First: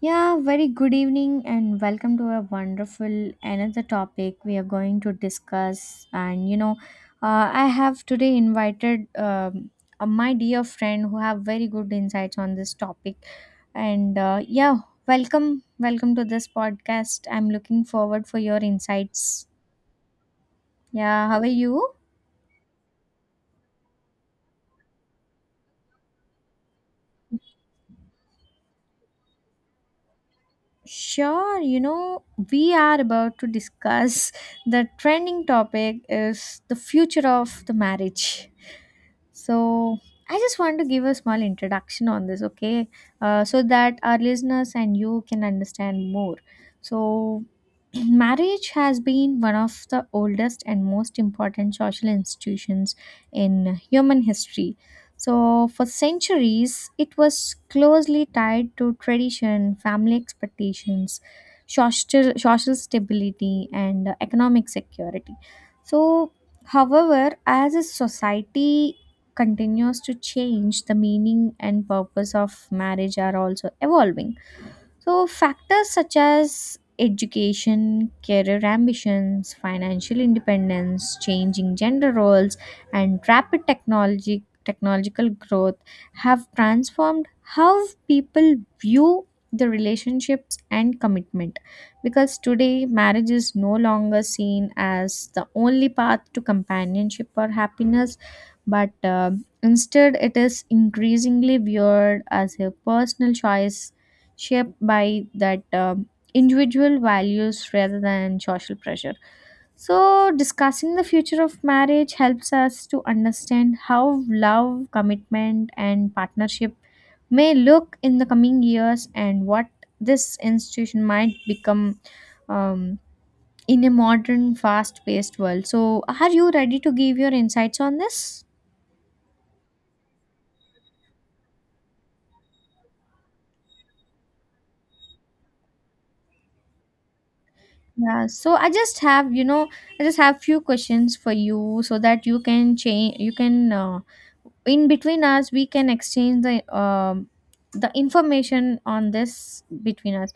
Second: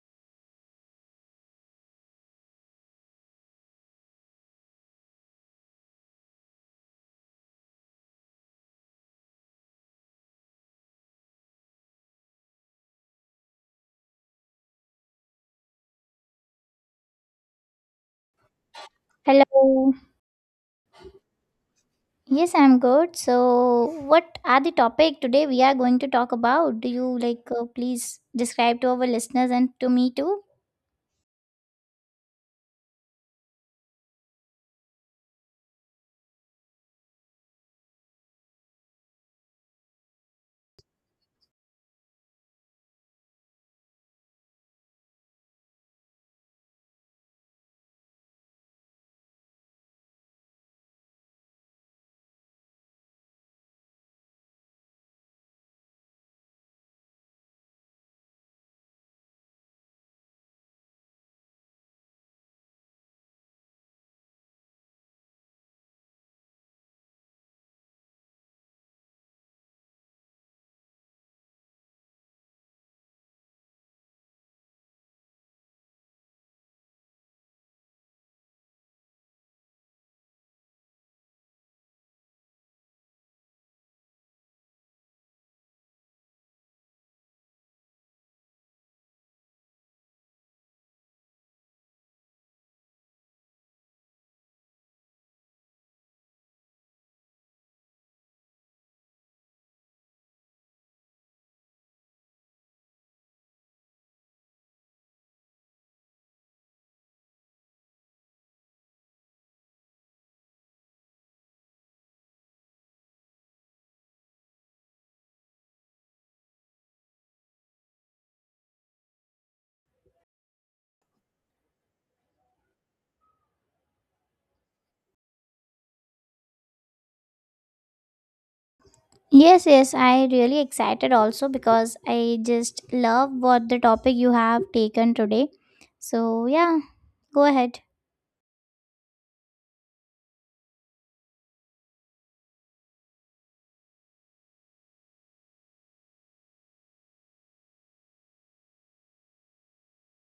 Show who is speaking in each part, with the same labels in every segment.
Speaker 1: Yeah, very good evening and welcome to a wonderful another topic we are going to discuss. And I have today invited my dear friend who have very good insights on this topic. And uh, yeah, welcome to this podcast. I'm looking forward for your insights.
Speaker 2: Hello.
Speaker 1: Yeah, how are you?
Speaker 2: Yes, I'm good. So, what are the topic today we are going to talk about? Do you like please describe to our listeners and to me too?
Speaker 1: Sure, you know, we are about to discuss the trending topic is the future of the marriage. So, I just want to give a small introduction on this, okay? So that our listeners and you can understand more. So, marriage has been one of the oldest and most important social institutions in human history. So, for centuries, it was closely tied to tradition, family expectations, social stability, and economic security. So, however, as a society continues to change, the meaning and purpose of marriage are also evolving. So, factors such as education, career ambitions, financial independence, changing gender roles, and rapid technology technological growth have transformed how people view the relationships and commitment, because today marriage is no longer seen as the only path to companionship or happiness, but instead it is increasingly viewed as a personal choice shaped by that individual values rather than social pressure. So, discussing the future of marriage helps us to understand how love, commitment, and partnership may look in the coming years and what this institution might become, um, in a modern, fast paced world. So, are you ready to give your insights on this?
Speaker 2: Yes, I really excited also because I just love what the topic you have taken today. So, yeah, go ahead.
Speaker 1: Yeah, so I just have few questions for you so that you can in between us we can exchange the information on this between us.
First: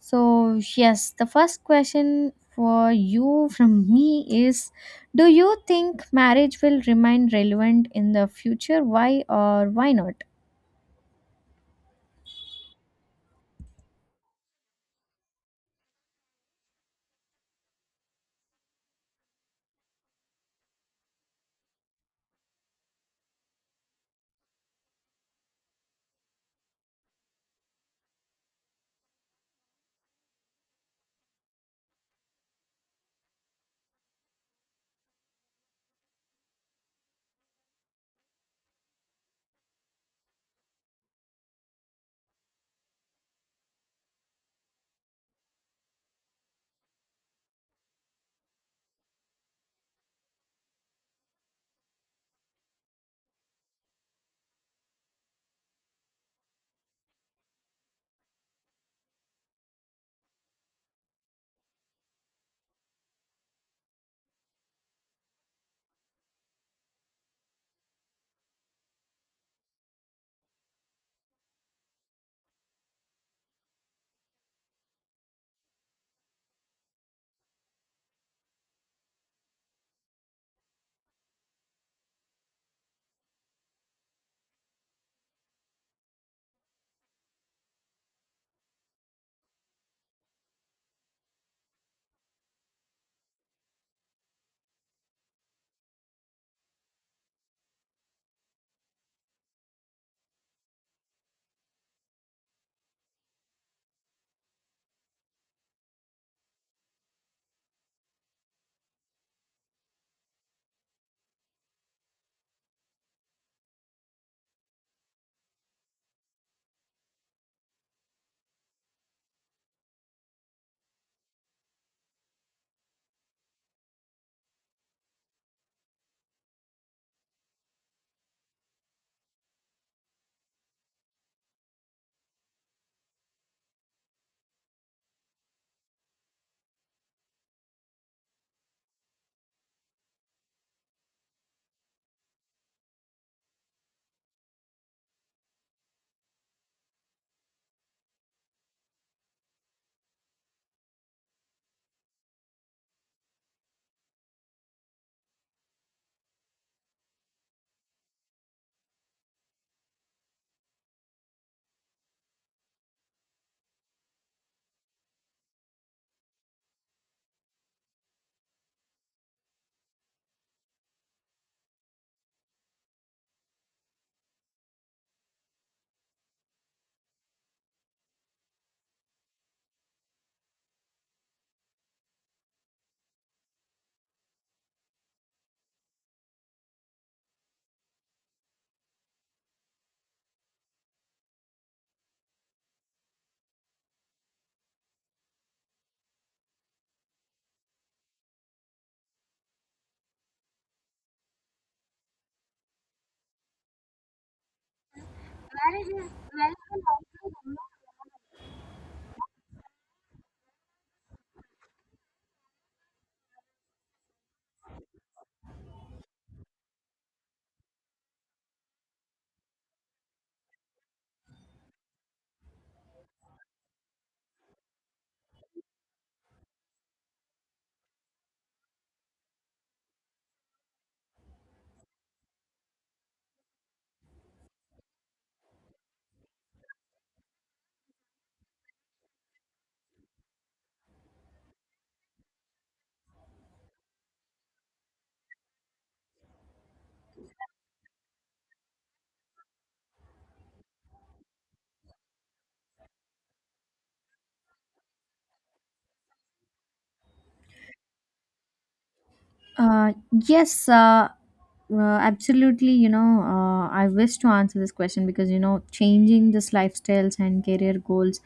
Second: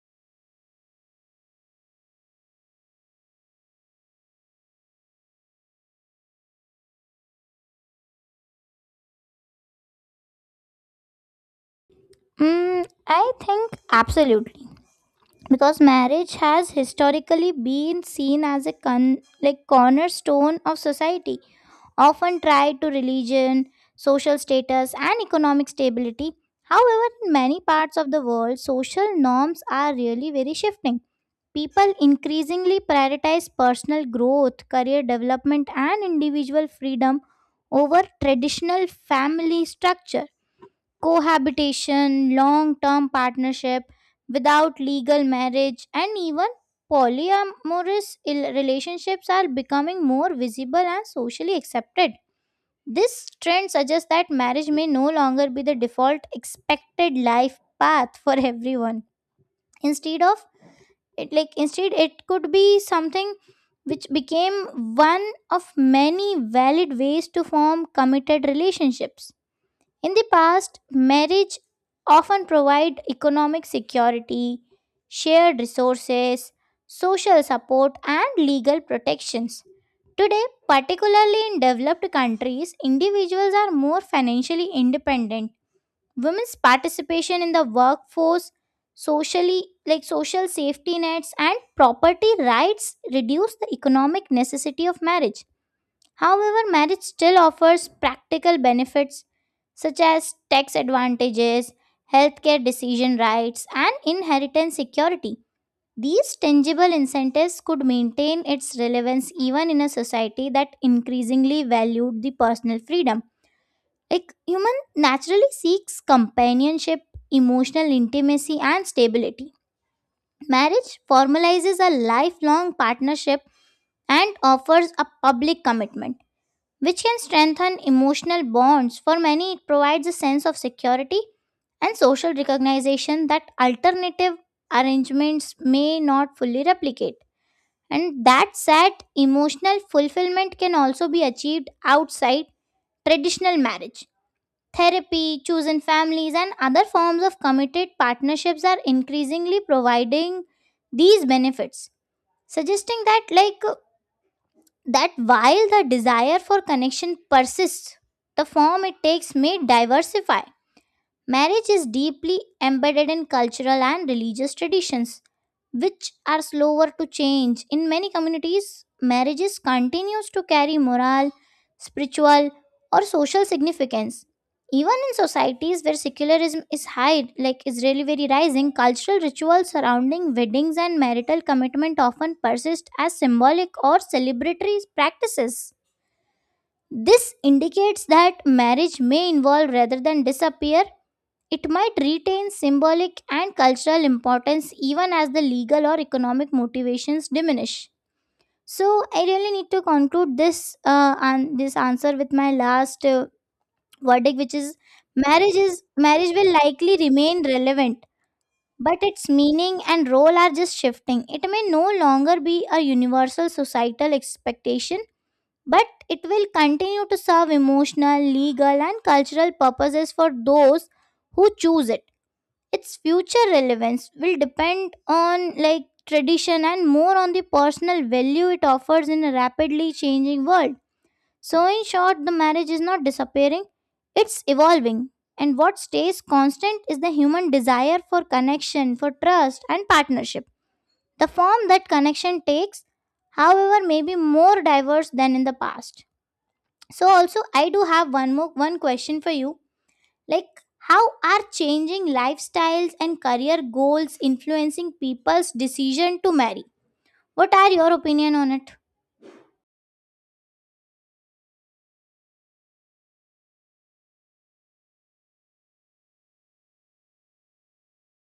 Speaker 1: So, yes, the first question for you from me is, do you think marriage will remain relevant in the future? Why or why not?
Speaker 2: Mm, I think absolutely because marriage has historically been seen as a like cornerstone of society often tied to religion, social status, and economic stability. However, in many parts of the world, social norms are really very shifting. People increasingly prioritize personal growth, career development, and individual freedom over traditional family structure. Cohabitation, long term partnership without legal marriage, and even polyamorous relationships are becoming more visible and socially accepted. This trend suggests that marriage may no longer be the default expected life path for everyone. Instead of instead, it could be something which became one of many valid ways to form committed relationships. In the past, marriage often provided economic security, shared resources, social support, and legal protections. Today, particularly in developed countries, individuals are more financially independent. Women's participation in the workforce, socially like social safety nets and property rights reduce the economic necessity of marriage. However, marriage still offers practical benefits such as tax advantages, healthcare decision rights, and inheritance security. These tangible incentives could maintain its relevance even in a society that increasingly valued the personal freedom. Like human naturally seeks companionship, emotional intimacy, and stability. Marriage formalizes a lifelong partnership and offers a public commitment which can strengthen emotional bonds. For many, it provides a sense of security and social recognition that alternative arrangements may not fully replicate. And that said, emotional fulfillment can also be achieved outside traditional marriage. Therapy, chosen families, and other forms of committed partnerships are increasingly providing these benefits, suggesting that, that while the desire for connection persists, the form it takes may diversify. Marriage is deeply embedded in cultural and religious traditions, which are slower to change. In many communities, marriages continues to carry moral, spiritual, or social significance. Even in societies where secularism is high, like Israeli very rising, cultural rituals surrounding weddings and marital commitment often persist as symbolic or celebratory practices. This indicates that marriage may involve rather than disappear, it might retain symbolic and cultural importance even as the legal or economic motivations diminish. So, I really need to conclude this this answer with my last verdict, which is marriage will likely remain relevant, but its meaning and role are just shifting. It may no longer be a universal societal expectation, but it will continue to serve emotional, legal, and cultural purposes for those who choose it. Its future relevance will depend on like tradition and more on the personal value it offers in a rapidly changing world. So, in short, the marriage is not disappearing, it's evolving, and what stays constant is the human desire for connection, for trust and partnership. The form that connection takes, however, may be more diverse than in the past. So also I do have one more one question for you. like, how are changing lifestyles and career goals influencing people's decision to marry? What are your opinion on it?
Speaker 1: Uh, yes, uh, uh, absolutely. I wish to answer this question because, you know, changing this lifestyles and career goals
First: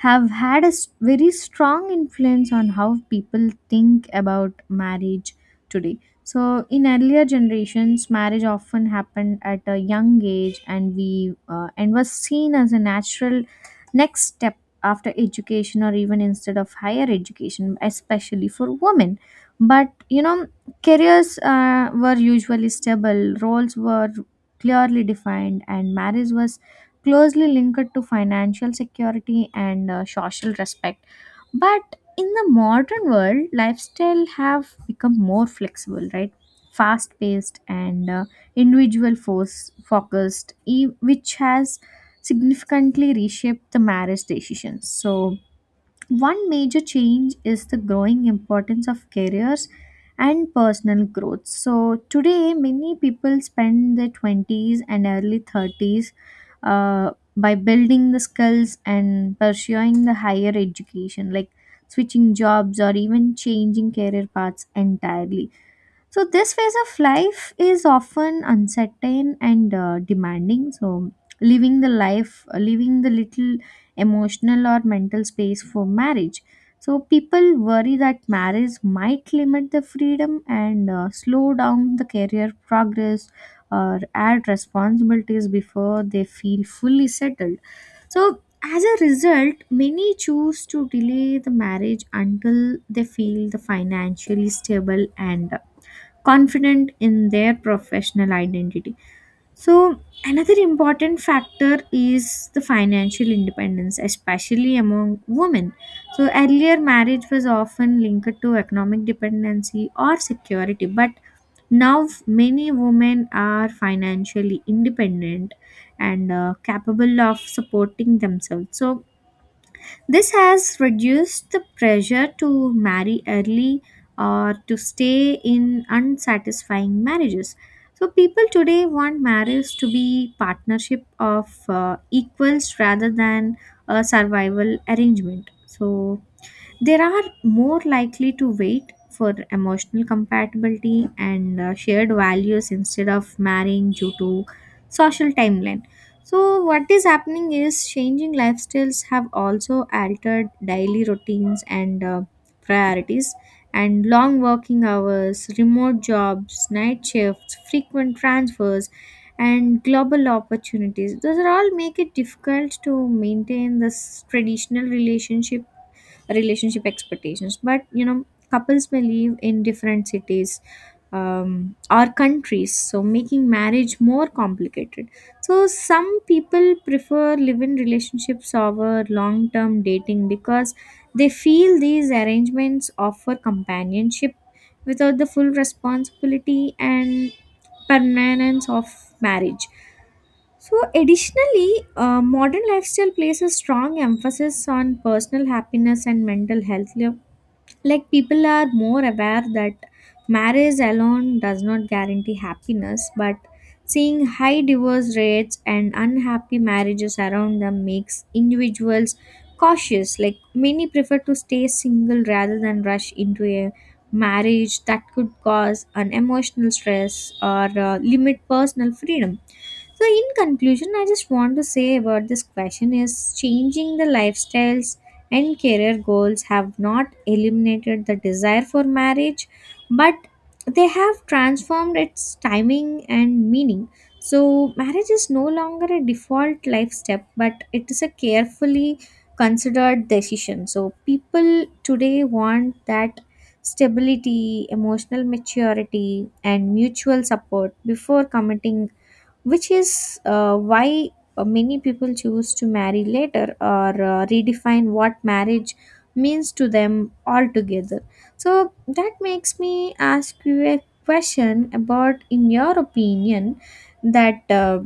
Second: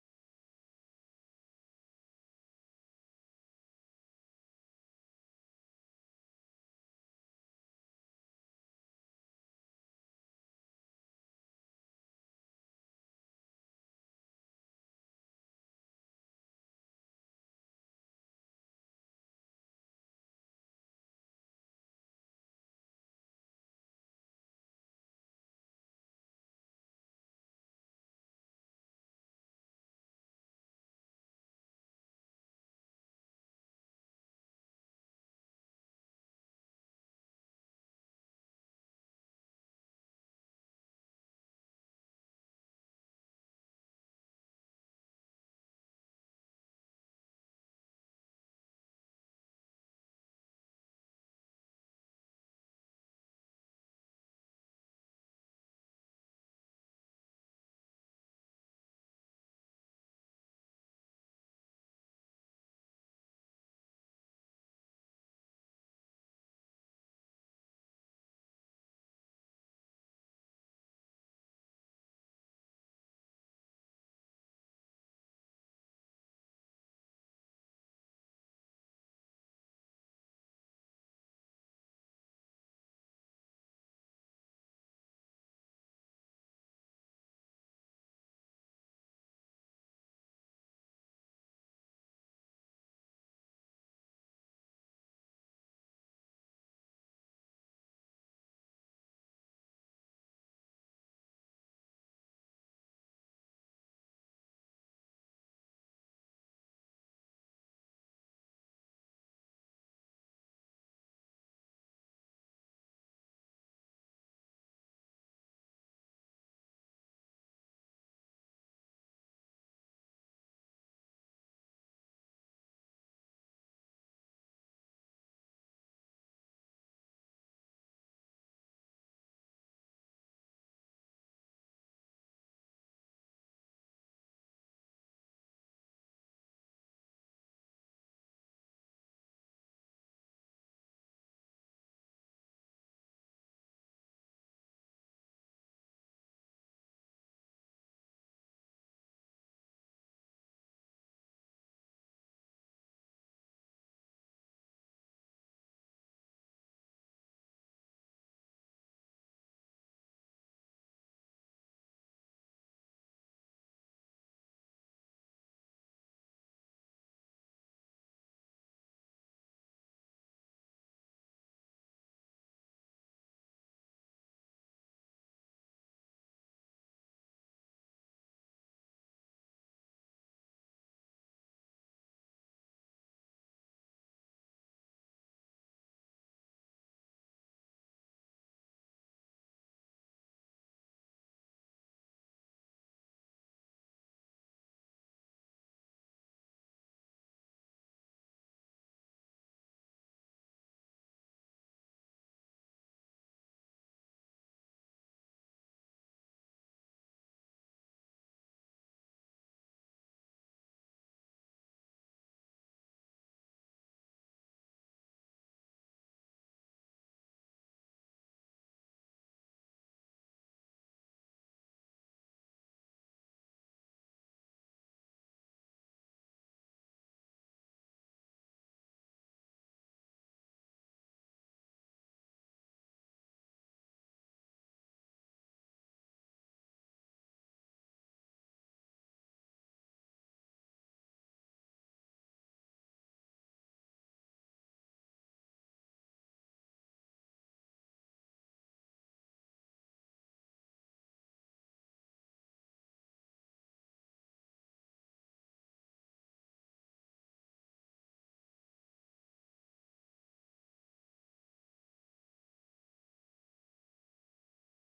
Speaker 1: have had very strong influence on how people think about marriage today. So, in earlier generations, marriage often happened at a young age and we and was seen as a natural next step after education or even instead of higher education, especially for women. But you know, careers were usually stable, roles were clearly defined, and marriage was closely linked to financial security and social respect. But in the modern world, lifestyle have become more flexible, right? Fast paced and individual force focused, which has significantly reshaped the marriage decisions. So, one major change is the growing importance of careers and personal growth. So, today, many people spend their 20s and early 30s by building the skills and pursuing the higher education, like switching jobs or even changing career paths entirely. So, this phase of life is often uncertain and demanding. So, leaving the little emotional or mental space for marriage. So, people worry that marriage might limit the freedom and slow down the career progress or add responsibilities before they feel fully settled. So, as a result, many choose to delay the marriage until they feel the financially stable and confident in their professional identity. So, another important factor is the financial independence, especially among women. So, earlier marriage was often linked to economic dependency or security, but now many women are financially independent and capable of supporting themselves. So, this has reduced the pressure to marry early or to stay in unsatisfying marriages. So, people today want marriage to be partnership of equals rather than a survival arrangement. So, they are more likely to wait for emotional compatibility and shared values instead of marrying due to social timeline. So, what is happening is changing lifestyles have also altered daily routines and priorities, and long working hours, remote jobs, night shifts, frequent transfers, and global opportunities. Those are all make it difficult to maintain this traditional relationship expectations. But you know, couples may live in different cities or countries, so making marriage more complicated. So some people prefer live-in relationships over long-term dating because they feel these arrangements offer companionship without the full responsibility and permanence of marriage. So, additionally, modern lifestyle places strong emphasis on personal happiness and mental health. Like, people are more aware that marriage alone does not guarantee happiness, but seeing high divorce rates and unhappy marriages around them makes individuals cautious. Like, many prefer to stay single rather than rush into a marriage that could cause an emotional stress or limit personal freedom. So, in conclusion, I just want to say about this question is changing the lifestyles and career goals have not eliminated the desire for marriage, but they have transformed its timing and meaning. So, marriage is no longer a default life step, but it is a carefully considered decision. So, people today want that stability, emotional maturity, and mutual support before committing, which is why many people choose to marry later or redefine what marriage means to them altogether. So that makes me ask you a question about, in your opinion, that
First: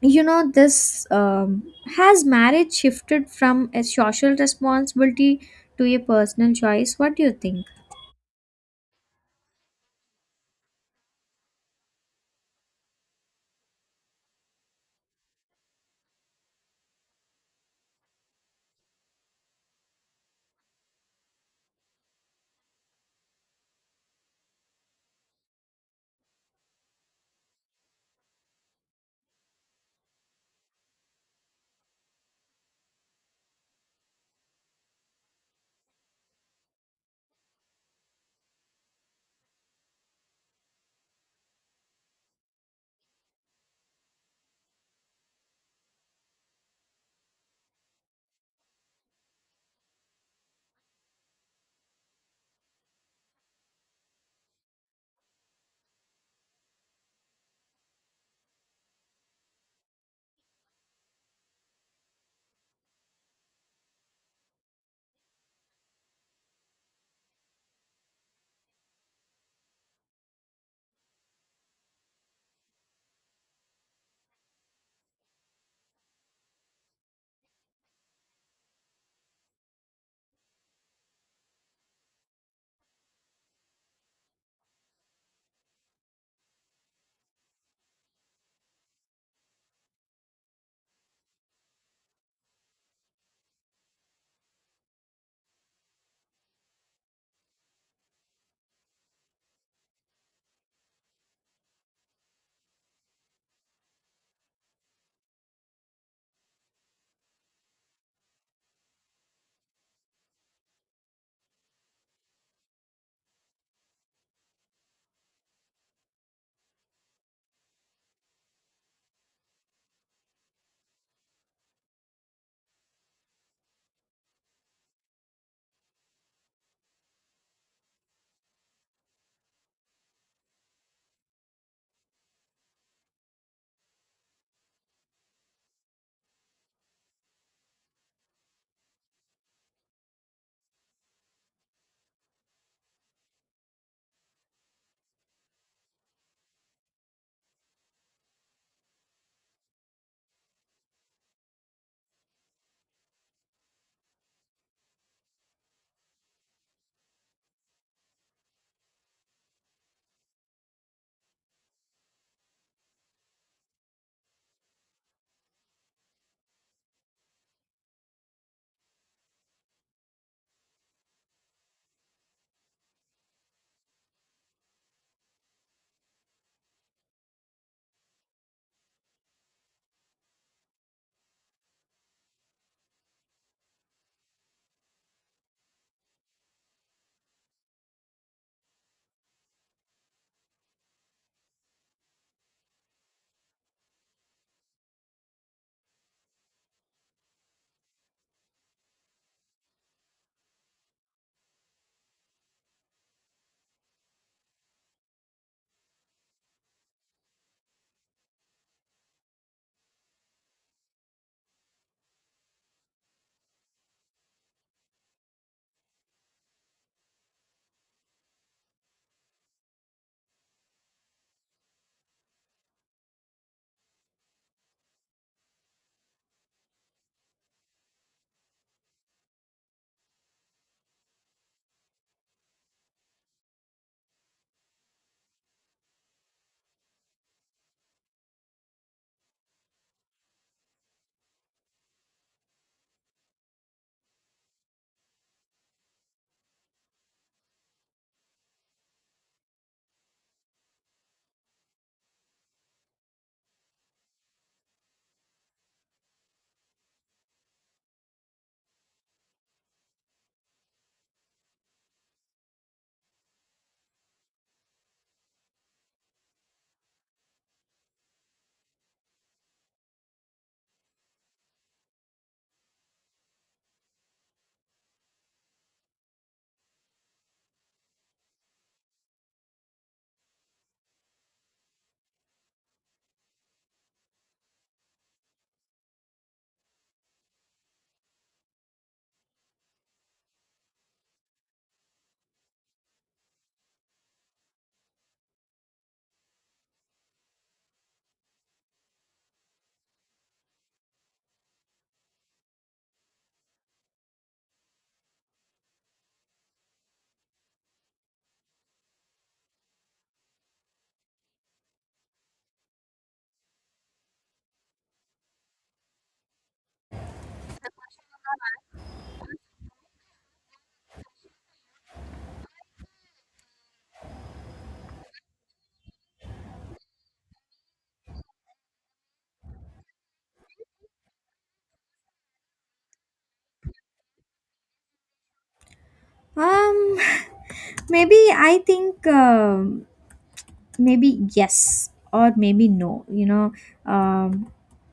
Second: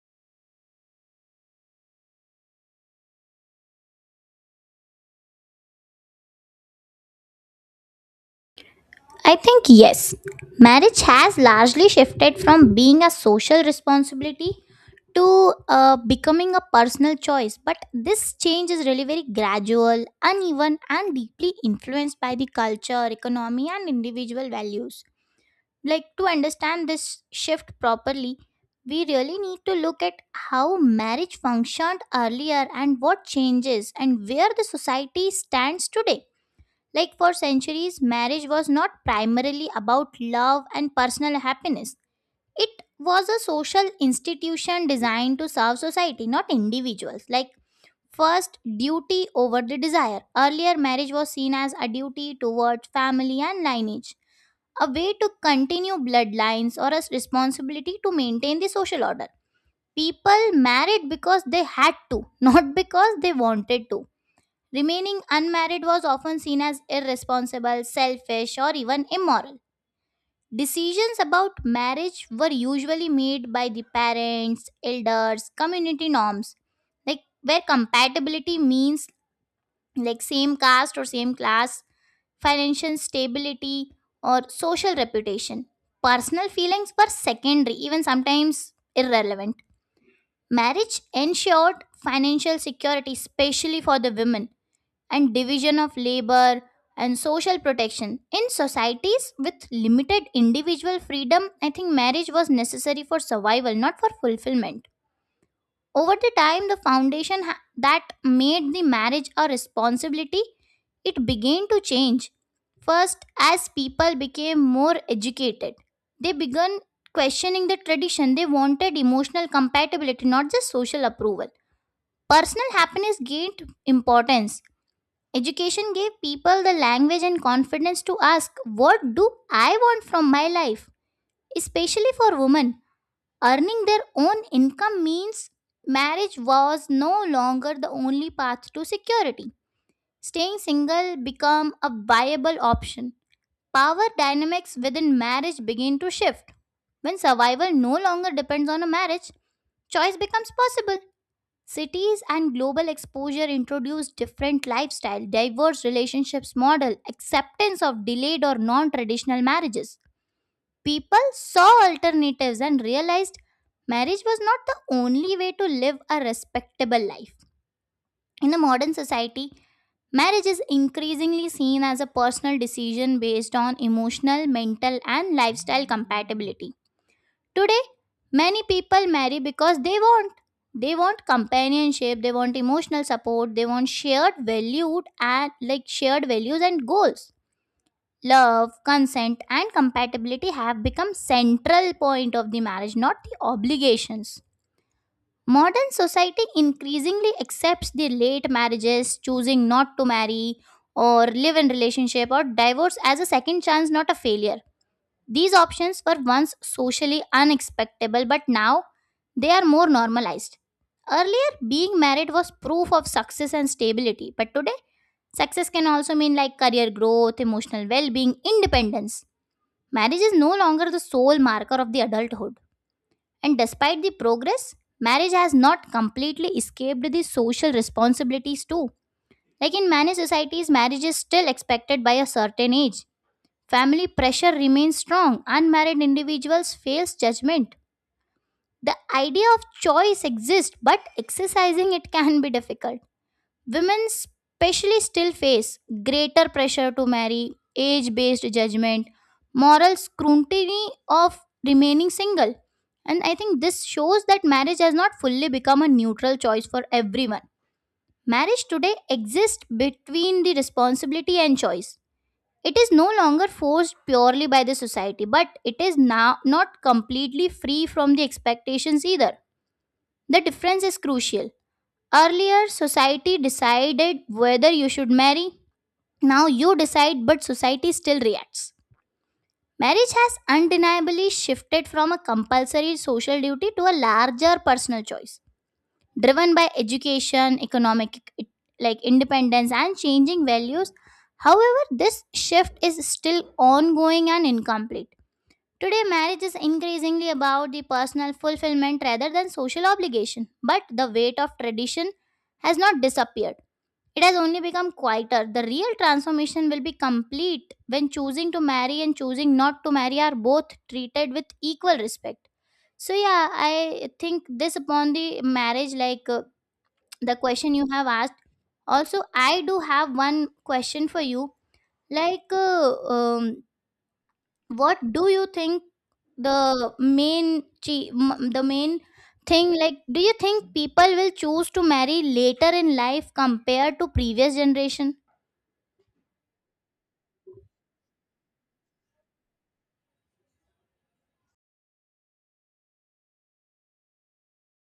Speaker 1: you know this has marriage shifted from a social responsibility to a personal choice? What do you think?
Speaker 2: I think yes. Marriage has largely shifted from being a social responsibility to becoming a personal choice. But this change is really very gradual, uneven, and deeply influenced by the culture, economy, and individual values. Like, to understand this shift properly, we really need to look at how marriage functioned earlier and what changes and where the society stands today. Like, for centuries, marriage was not primarily about love and personal happiness. It was a social institution designed to serve society, not individuals. Like, first duty over the desire, earlier marriage was seen as a duty towards family and lineage, a way to continue bloodlines or a responsibility to maintain the social order. People married because they had to, not because they wanted to. Remaining unmarried was often seen as irresponsible, selfish, or even immoral. Decisions about marriage were usually made by the parents, elders, community norms, like where compatibility means like same caste or same class, financial stability, or social reputation. Personal feelings were secondary, even sometimes irrelevant. Marriage ensured financial security, especially for the women, and division of labor and social protection. In societies with limited individual freedom, I think marriage was necessary for survival, not for fulfillment. Over the time, the foundation that made the marriage a responsibility, it began to change. First, as people became more educated, they began questioning the tradition. They wanted emotional compatibility, not just social approval. Personal happiness gained importance. Education gave people the language and confidence to ask, what do I want from my life? Especially for women. Earning their own income means marriage was no longer the only path to security. Staying single became a viable option. Power dynamics within marriage begin to shift. When survival no longer depends on a marriage, choice becomes possible. Cities and global exposure introduce different lifestyle, diverse relationships model, acceptance of delayed or non-traditional marriages. People saw alternatives and realized marriage was not the only way to live a respectable life. In the modern society, marriage is increasingly seen as a personal decision based on emotional, mental, and lifestyle compatibility. Today, many people marry because they want. They want companionship, they want emotional support, they want shared valued and shared values and goals. Love, consent and compatibility have become central point of the marriage, not the obligations. Modern society increasingly accepts the late marriages, choosing not to marry or live in relationship or divorce as a second chance, not a failure. These options were once socially unacceptable, but now they are more normalized. Earlier, being married was proof of success and stability, but today success can also mean like career growth, emotional well-being, independence. Marriage is no longer the sole marker of the adulthood. And despite the progress, marriage has not completely escaped the social responsibilities too. Like in many societies, marriage is still expected by a certain age. Family pressure remains strong. Unmarried individuals face judgment. The idea of choice exists, but exercising it can be difficult. Women, especially, still face greater pressure to marry, age based judgment, moral scrutiny of remaining single. And I think this shows that marriage has not fully become a neutral choice for everyone. Marriage today exists between the responsibility and choice. It is no longer forced purely by the society, but it is now not completely free from the expectations either. The difference is crucial. Earlier, society decided whether you should marry, now you decide, but society still reacts. Marriage has undeniably shifted from a compulsory social duty to a larger personal choice, driven by education, economic like independence, and changing values. However, this shift is still ongoing and incomplete. Today, marriage is increasingly about the personal fulfillment rather than social obligation, but the weight of tradition has not disappeared, it has only become quieter. The real transformation will be complete when choosing to marry and choosing not to marry are both treated with equal respect. So, yeah, I think this upon the marriage, the question you have asked. Also, I do have one question for you. Like, uh, um, what do you think the main thing, like, do you think people will choose to marry later in life compared to previous generation?
Speaker 1: Um, maybe I think. Maybe yes or maybe no, you know. Um,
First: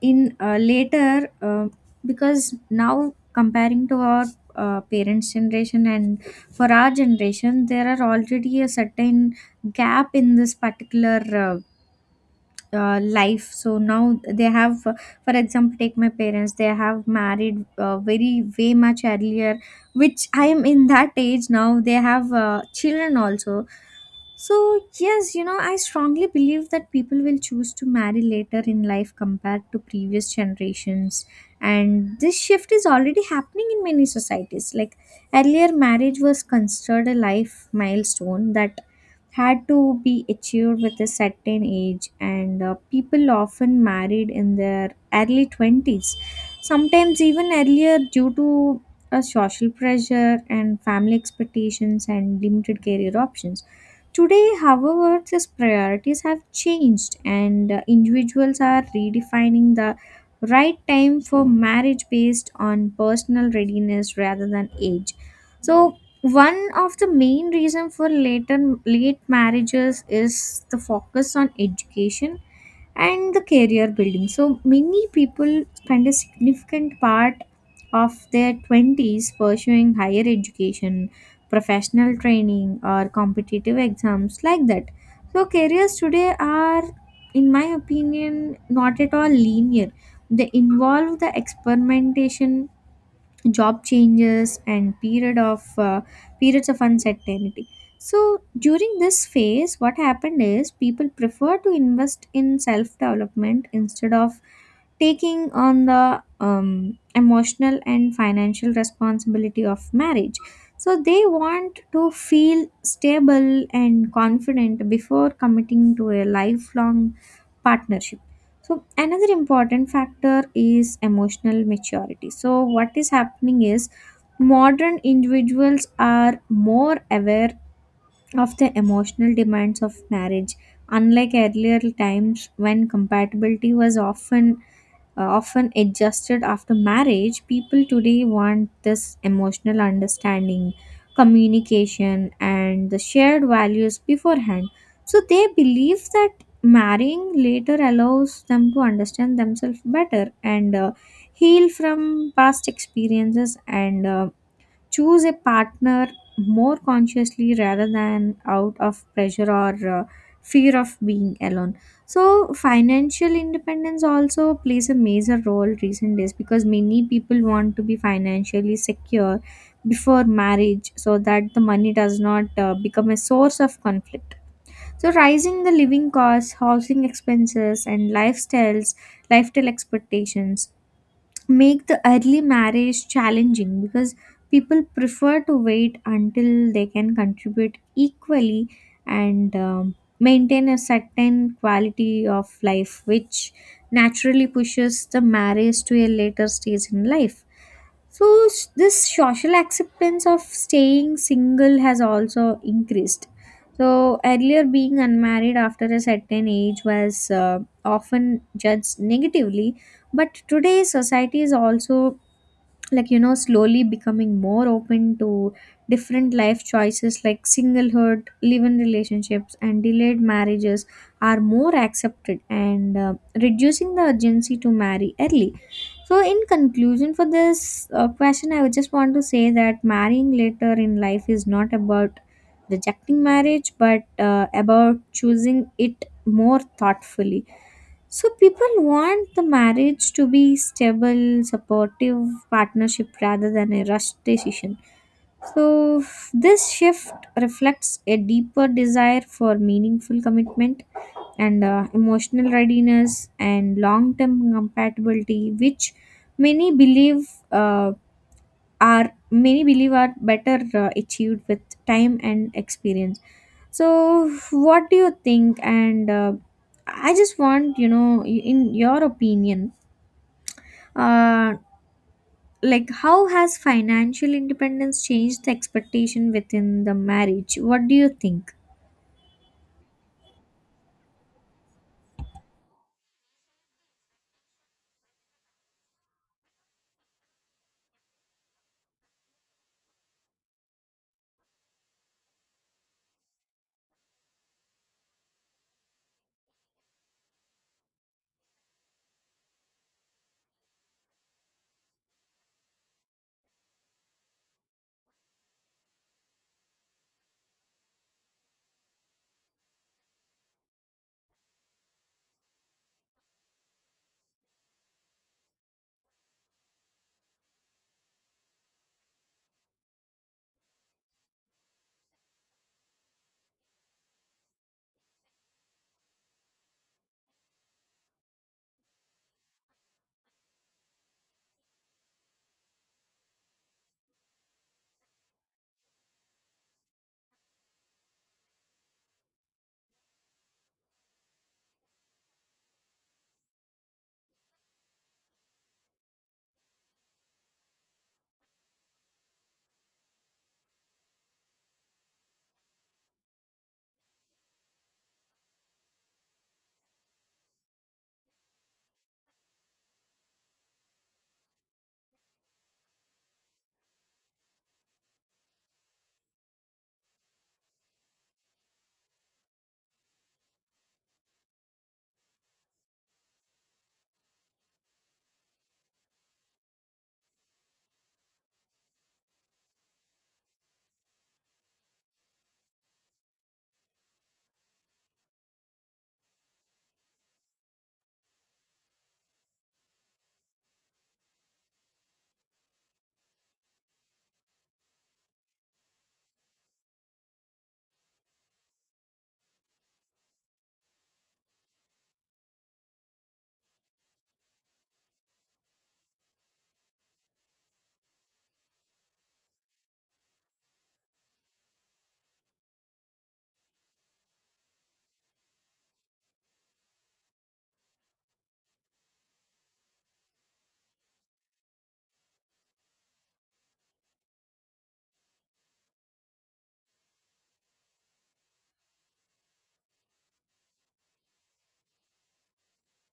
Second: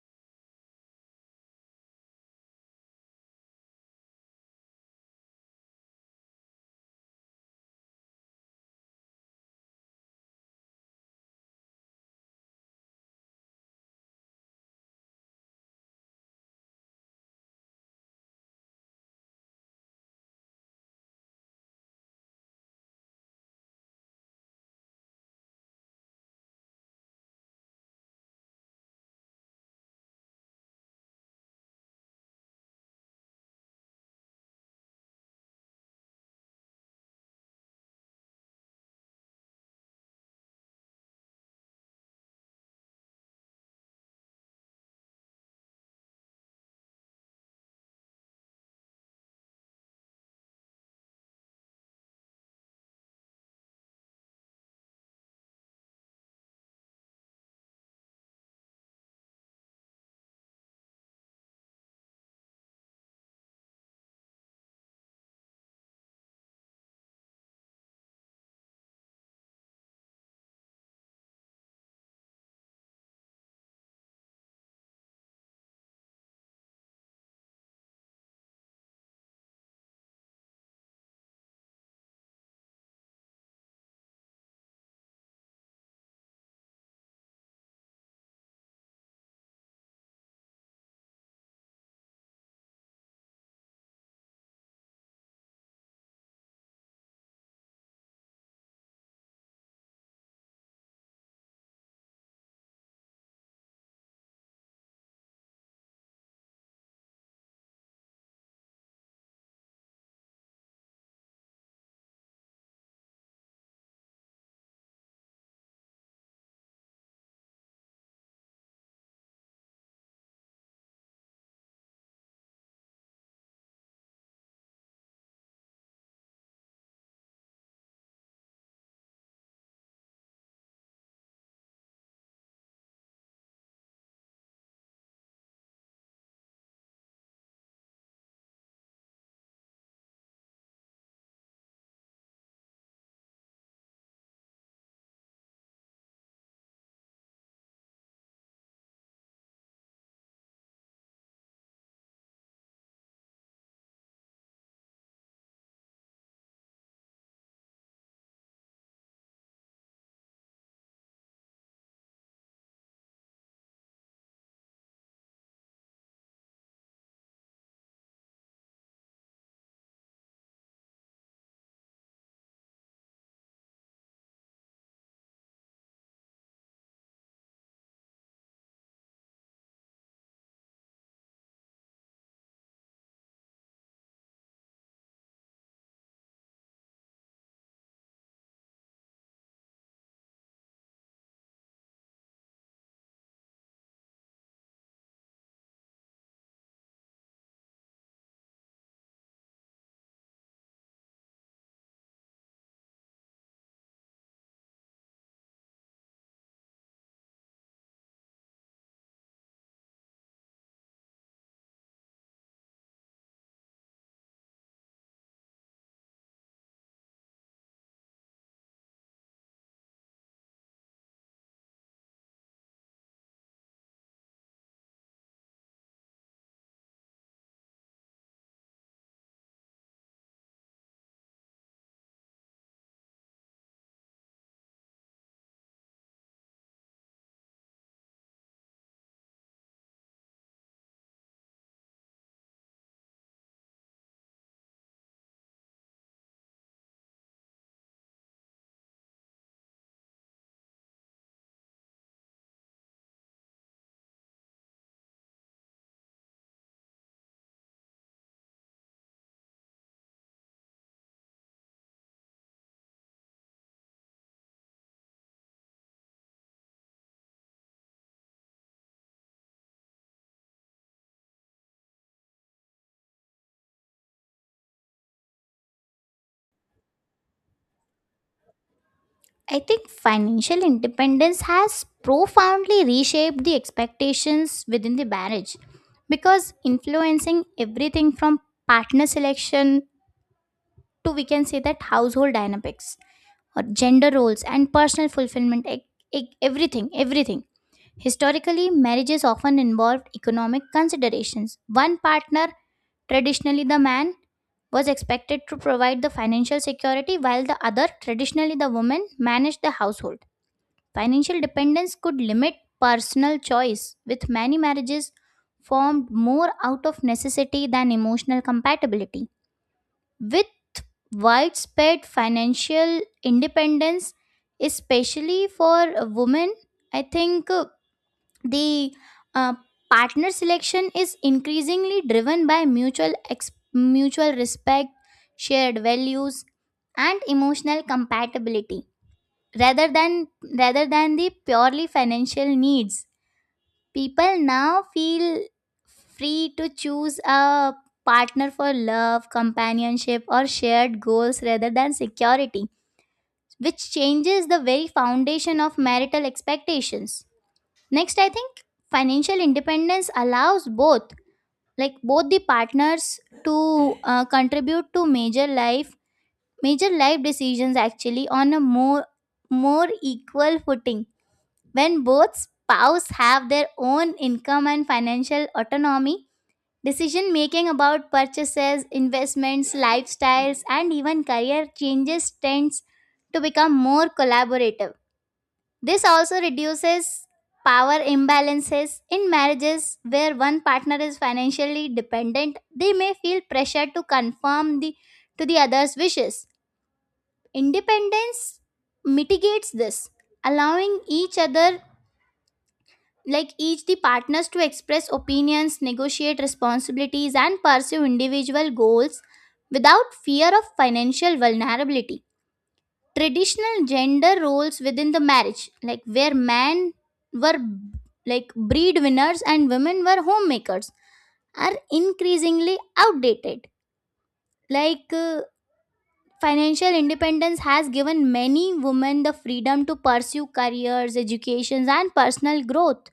Speaker 1: in later Because now comparing to our parents generation and for our generation there are already a certain gap in this particular life. So now they have, for example, take my parents, they have married very way much earlier, which I am in that age now, they have children also. So, yes, you know, I strongly believe that people will choose to marry later in life compared to previous generations. And this shift is already happening in many societies. Like earlier, marriage was considered a life milestone that had to be achieved with a certain age, and people often married in their early 20s, sometimes even earlier due to social pressure and family expectations and limited career options. Today, however, these priorities have changed, and individuals are redefining the right time for marriage based on personal readiness rather than age. So, one of the main reasons for late marriages is the focus on education and the career building. So many people spend a significant part of their 20s pursuing higher education, professional training or competitive exams like that. So careers today are, in my opinion, not at all linear. They involve the experimentation, job changes and periods of uncertainty. So during this phase what happened is people prefer to invest in self development instead of taking on the emotional and financial responsibility of marriage. So they want to feel stable and confident before committing to a lifelong partnership. So another important factor is emotional maturity. So what is happening is modern individuals are more aware of the emotional demands of marriage. Unlike earlier times when compatibility was often adjusted after marriage, people today want this emotional understanding, communication, and the shared values beforehand. So they believe that marrying later allows them to understand themselves better and heal from past experiences and choose a partner more consciously rather than out of pressure or fear of being alone. So financial independence also plays a major role recent days because many people want to be financially secure before marriage so that the money does not become a source of conflict. So rising the living costs, housing expenses and lifestyle expectations make the early marriage challenging because people prefer to wait until they can contribute equally and maintain a certain quality of life which naturally pushes the marriage to a later stage in life. So s- this social acceptance of staying single has also increased. So earlier being unmarried after a certain age was often judged negatively, but today society is also, like you know, slowly becoming more open to different life choices like singlehood, live-in relationships and delayed marriages are more accepted and reducing the urgency to marry early. So in conclusion for this question, I would just want to say that marrying later in life is not about rejecting marriage, but about choosing it more thoughtfully. So people want the marriage to be stable, supportive partnership rather than a rushed decision. So this shift reflects a deeper desire for meaningful commitment and emotional readiness and long-term compatibility, which many believe uh, many believe are better achieved with time and experience. So, what do you think? And I just want, you know, y- In your opinion, uh, like how has financial independence changed the expectation within the marriage? What do you think?
Speaker 2: I think financial independence has profoundly reshaped the expectations within the marriage because influencing everything from partner selection to, we can say that, household dynamics or gender roles and personal fulfillment, everything. Historically, marriages often involved economic considerations. One partner, traditionally the man, was expected to provide the financial security while the other, traditionally the woman, managed the household. Financial dependence could limit personal choice, with many marriages formed more out of necessity than emotional compatibility. With widespread financial independence, especially for women, I think the uh, partner selection is increasingly driven by mutual respect, shared values, and emotional compatibility rather than rather than the purely financial needs. People now feel free to choose a partner for love, companionship or shared goals rather than security, which changes the very foundation of marital expectations. Next, I think financial independence allows both both the partners to contribute to major life decisions, actually, on a more equal footing. When both spouses have their own income and financial autonomy, decision making about purchases, investments, lifestyles, and even career changes tends to become more collaborative. This also reduces power imbalances in marriages where one partner is financially dependent. They may feel pressure to conform the to the other's wishes. Independence mitigates this, allowing each other, like each the partners, to express opinions, negotiate responsibilities and pursue individual goals without fear of financial vulnerability. Traditional gender roles within the marriage, like where men were like breadwinners and women were homemakers, are increasingly outdated. Like, financial independence has given many women the freedom to pursue careers, educations and personal growth.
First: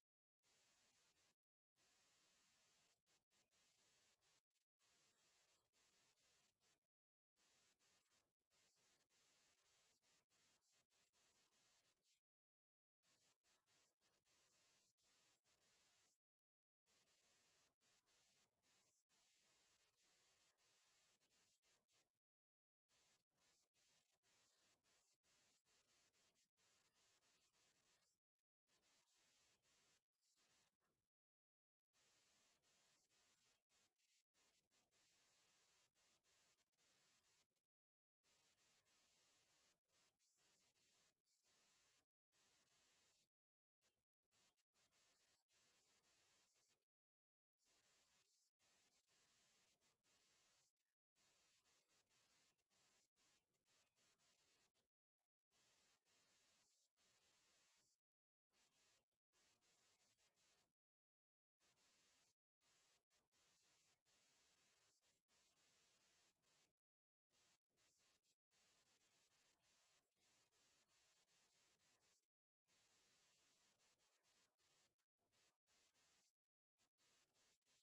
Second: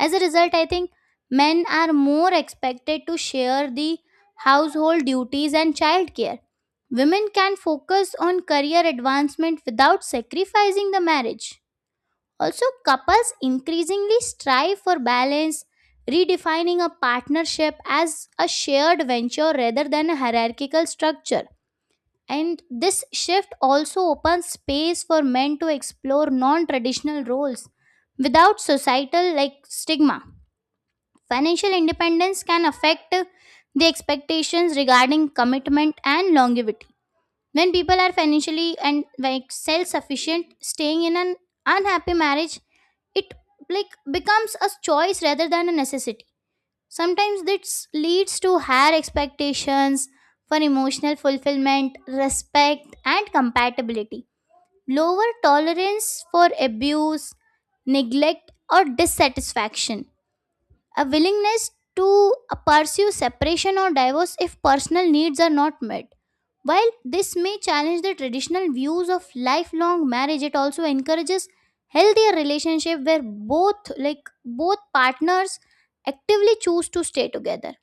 Speaker 2: As a result, I think men are more expected to share the household duties and childcare. Women can focus on career advancement without sacrificing the marriage. Also, couples increasingly strive for balance, redefining a partnership as a shared venture rather than a hierarchical structure. And this shift also opens space for men to explore non traditional roles without societal like stigma. Financial independence can affect the expectations regarding commitment and longevity. When people are financially and like self-sufficient, staying in an unhappy marriage, it like becomes a choice rather than a necessity. Sometimes this leads to higher expectations for emotional fulfillment, respect, and compatibility. Lower tolerance for abuse, neglect, or dissatisfaction, a willingness to pursue separation or divorce if personal needs are not met. While this may challenge the traditional views of lifelong marriage, it also encourages healthier relationship where both both partners actively choose to stay together.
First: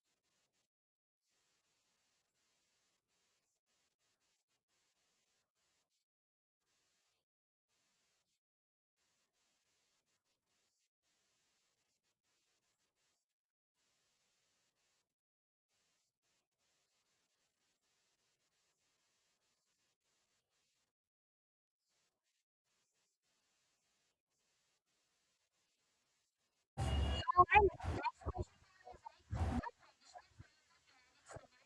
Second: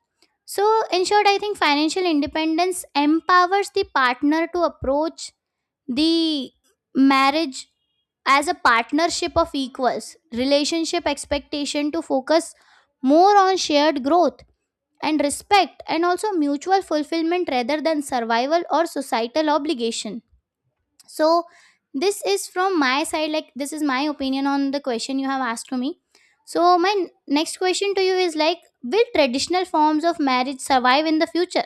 Speaker 2: So, in short, I think financial independence empowers the partner to approach the marriage as a partnership of equals, relationship expectation to focus more on shared growth and respect and also mutual fulfillment rather than survival or societal obligation. So this is from my side, like this is my opinion on the question you have asked to me. So my next question to you is, like, will traditional forms of marriage survive in the future?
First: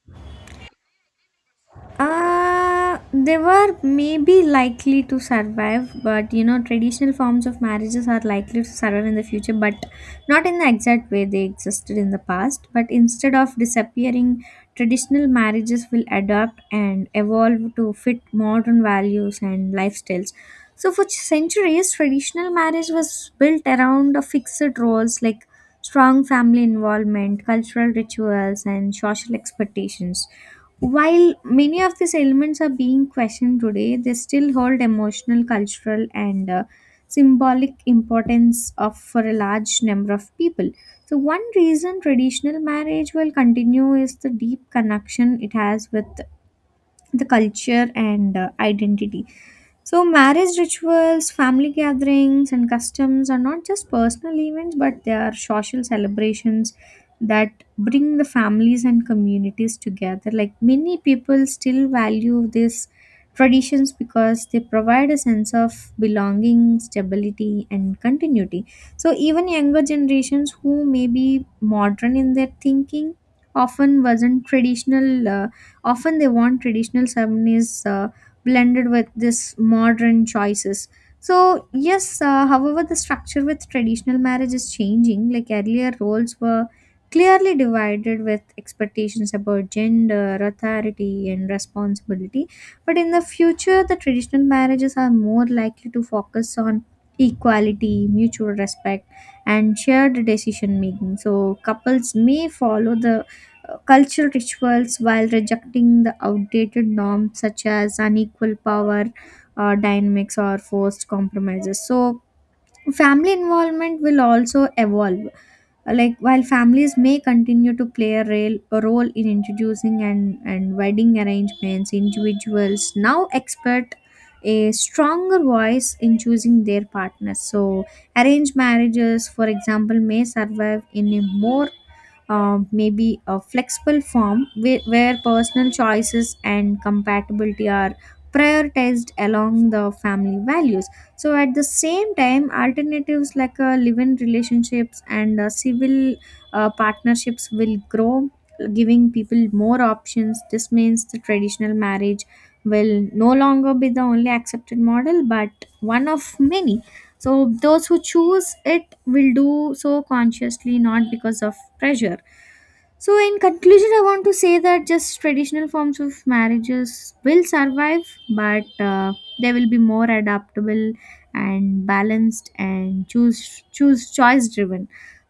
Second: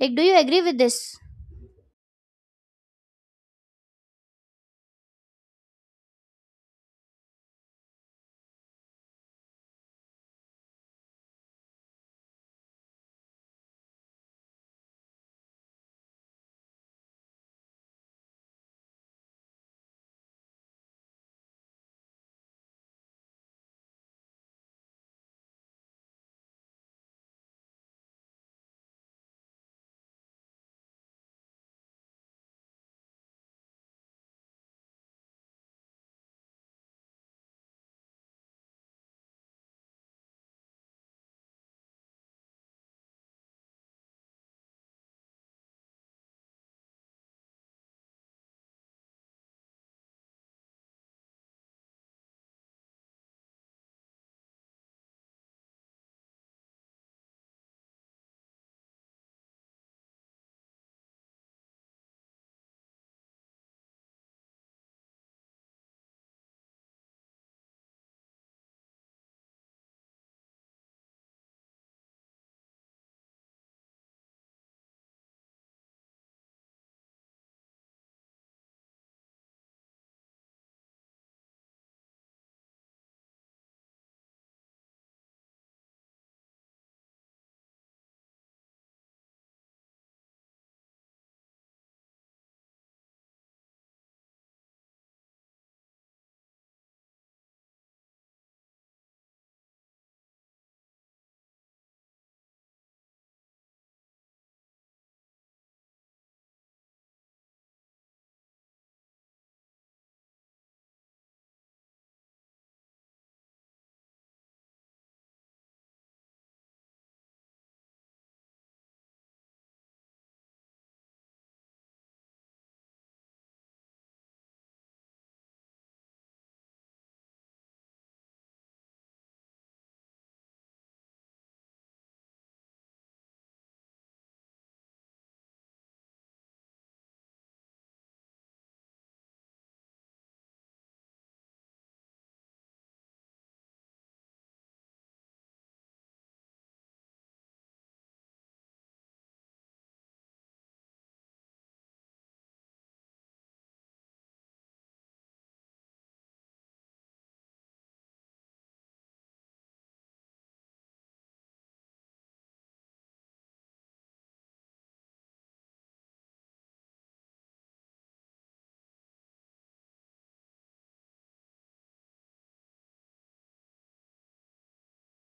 Speaker 2: Like, do you agree with this?
Speaker 1: They were maybe likely to survive, but you know, traditional forms of marriages are likely to survive in the future, but not in the exact way they existed in the past. But instead of disappearing, traditional marriages will adapt and evolve to fit modern values and lifestyles. So, for centuries, traditional marriage was built around a fixed roles like strong family involvement, cultural rituals, and social expectations, while many of these elements are being questioned today, they still hold emotional, cultural, and symbolic importance of for a large number of people. So, one reason traditional marriage will continue is the deep connection it has with the culture and identity. So, marriage rituals, family gatherings, and customs are not just personal events, but they are social celebrations that bring the families and communities together. Like many people still value these traditions because they provide a sense of belonging, stability, and continuity. So, even younger generations who may be modern in their thinking often wasn't traditional often they want traditional ceremonies blended with this modern choices. So yes, however the structure with traditional marriage is changing. Like earlier roles were clearly divided with expectations about gender, authority and responsibility, but in the future the traditional marriages are more likely to focus on equality, mutual respect and shared decision making. So couples may follow the cultural rituals while rejecting the outdated norms such as unequal power dynamics or forced compromises. So family involvement will also evolve. Like while families may continue to play a role in introducing and wedding arrangements, individuals now expect a stronger voice in choosing their partners. So arranged marriages, for example, may survive in a more maybe a flexible form where personal choices and compatibility are prioritized along the family values. So at the same time alternatives like live-in relationships and civil partnerships will grow, giving people more options. This means the traditional marriage will no longer be the only accepted model but one of many. So those who choose it will do so consciously, not because of pressure. So, in conclusion, I want to say that just traditional forms of marriages will survive, but they will be more adaptable and balanced and choose choose choice driven.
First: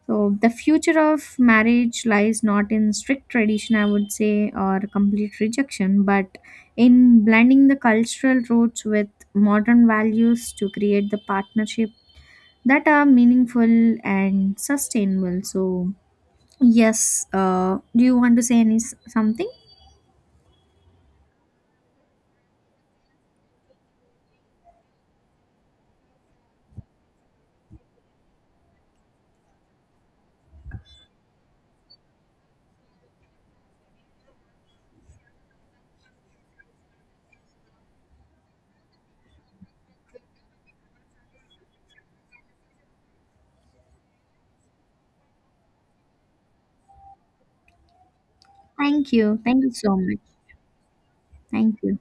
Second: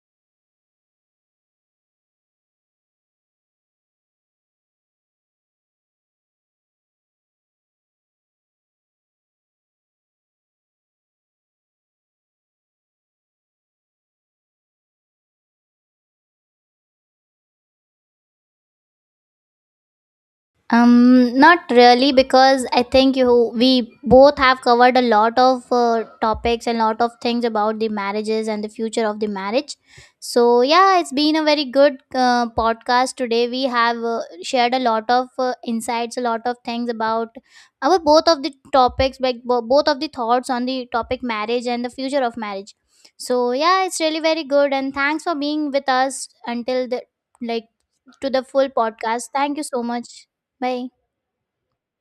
Speaker 1: So, the future of marriage lies not in strict tradition, I would say, or complete rejection, but in blending the cultural roots with modern values to create the partnership that are meaningful and sustainable. So, yes. Do you want to say any something?
Speaker 2: Not really, because I think you we both have covered a lot of topics and lot of things about the marriages and the future of the marriage. So yeah, it's been a very good podcast today. We have shared a lot of insights, a lot of things about our both of the topics, like both of the thoughts on the topic marriage and the future of marriage. So yeah, it's really very good, and thanks for being with us until the like to the full
Speaker 1: Thank
Speaker 2: podcast.
Speaker 1: you.
Speaker 2: Thank
Speaker 1: Thank
Speaker 2: you
Speaker 1: you
Speaker 2: so
Speaker 1: so
Speaker 2: much.
Speaker 1: much.
Speaker 2: Mình,
Speaker 1: Thank you.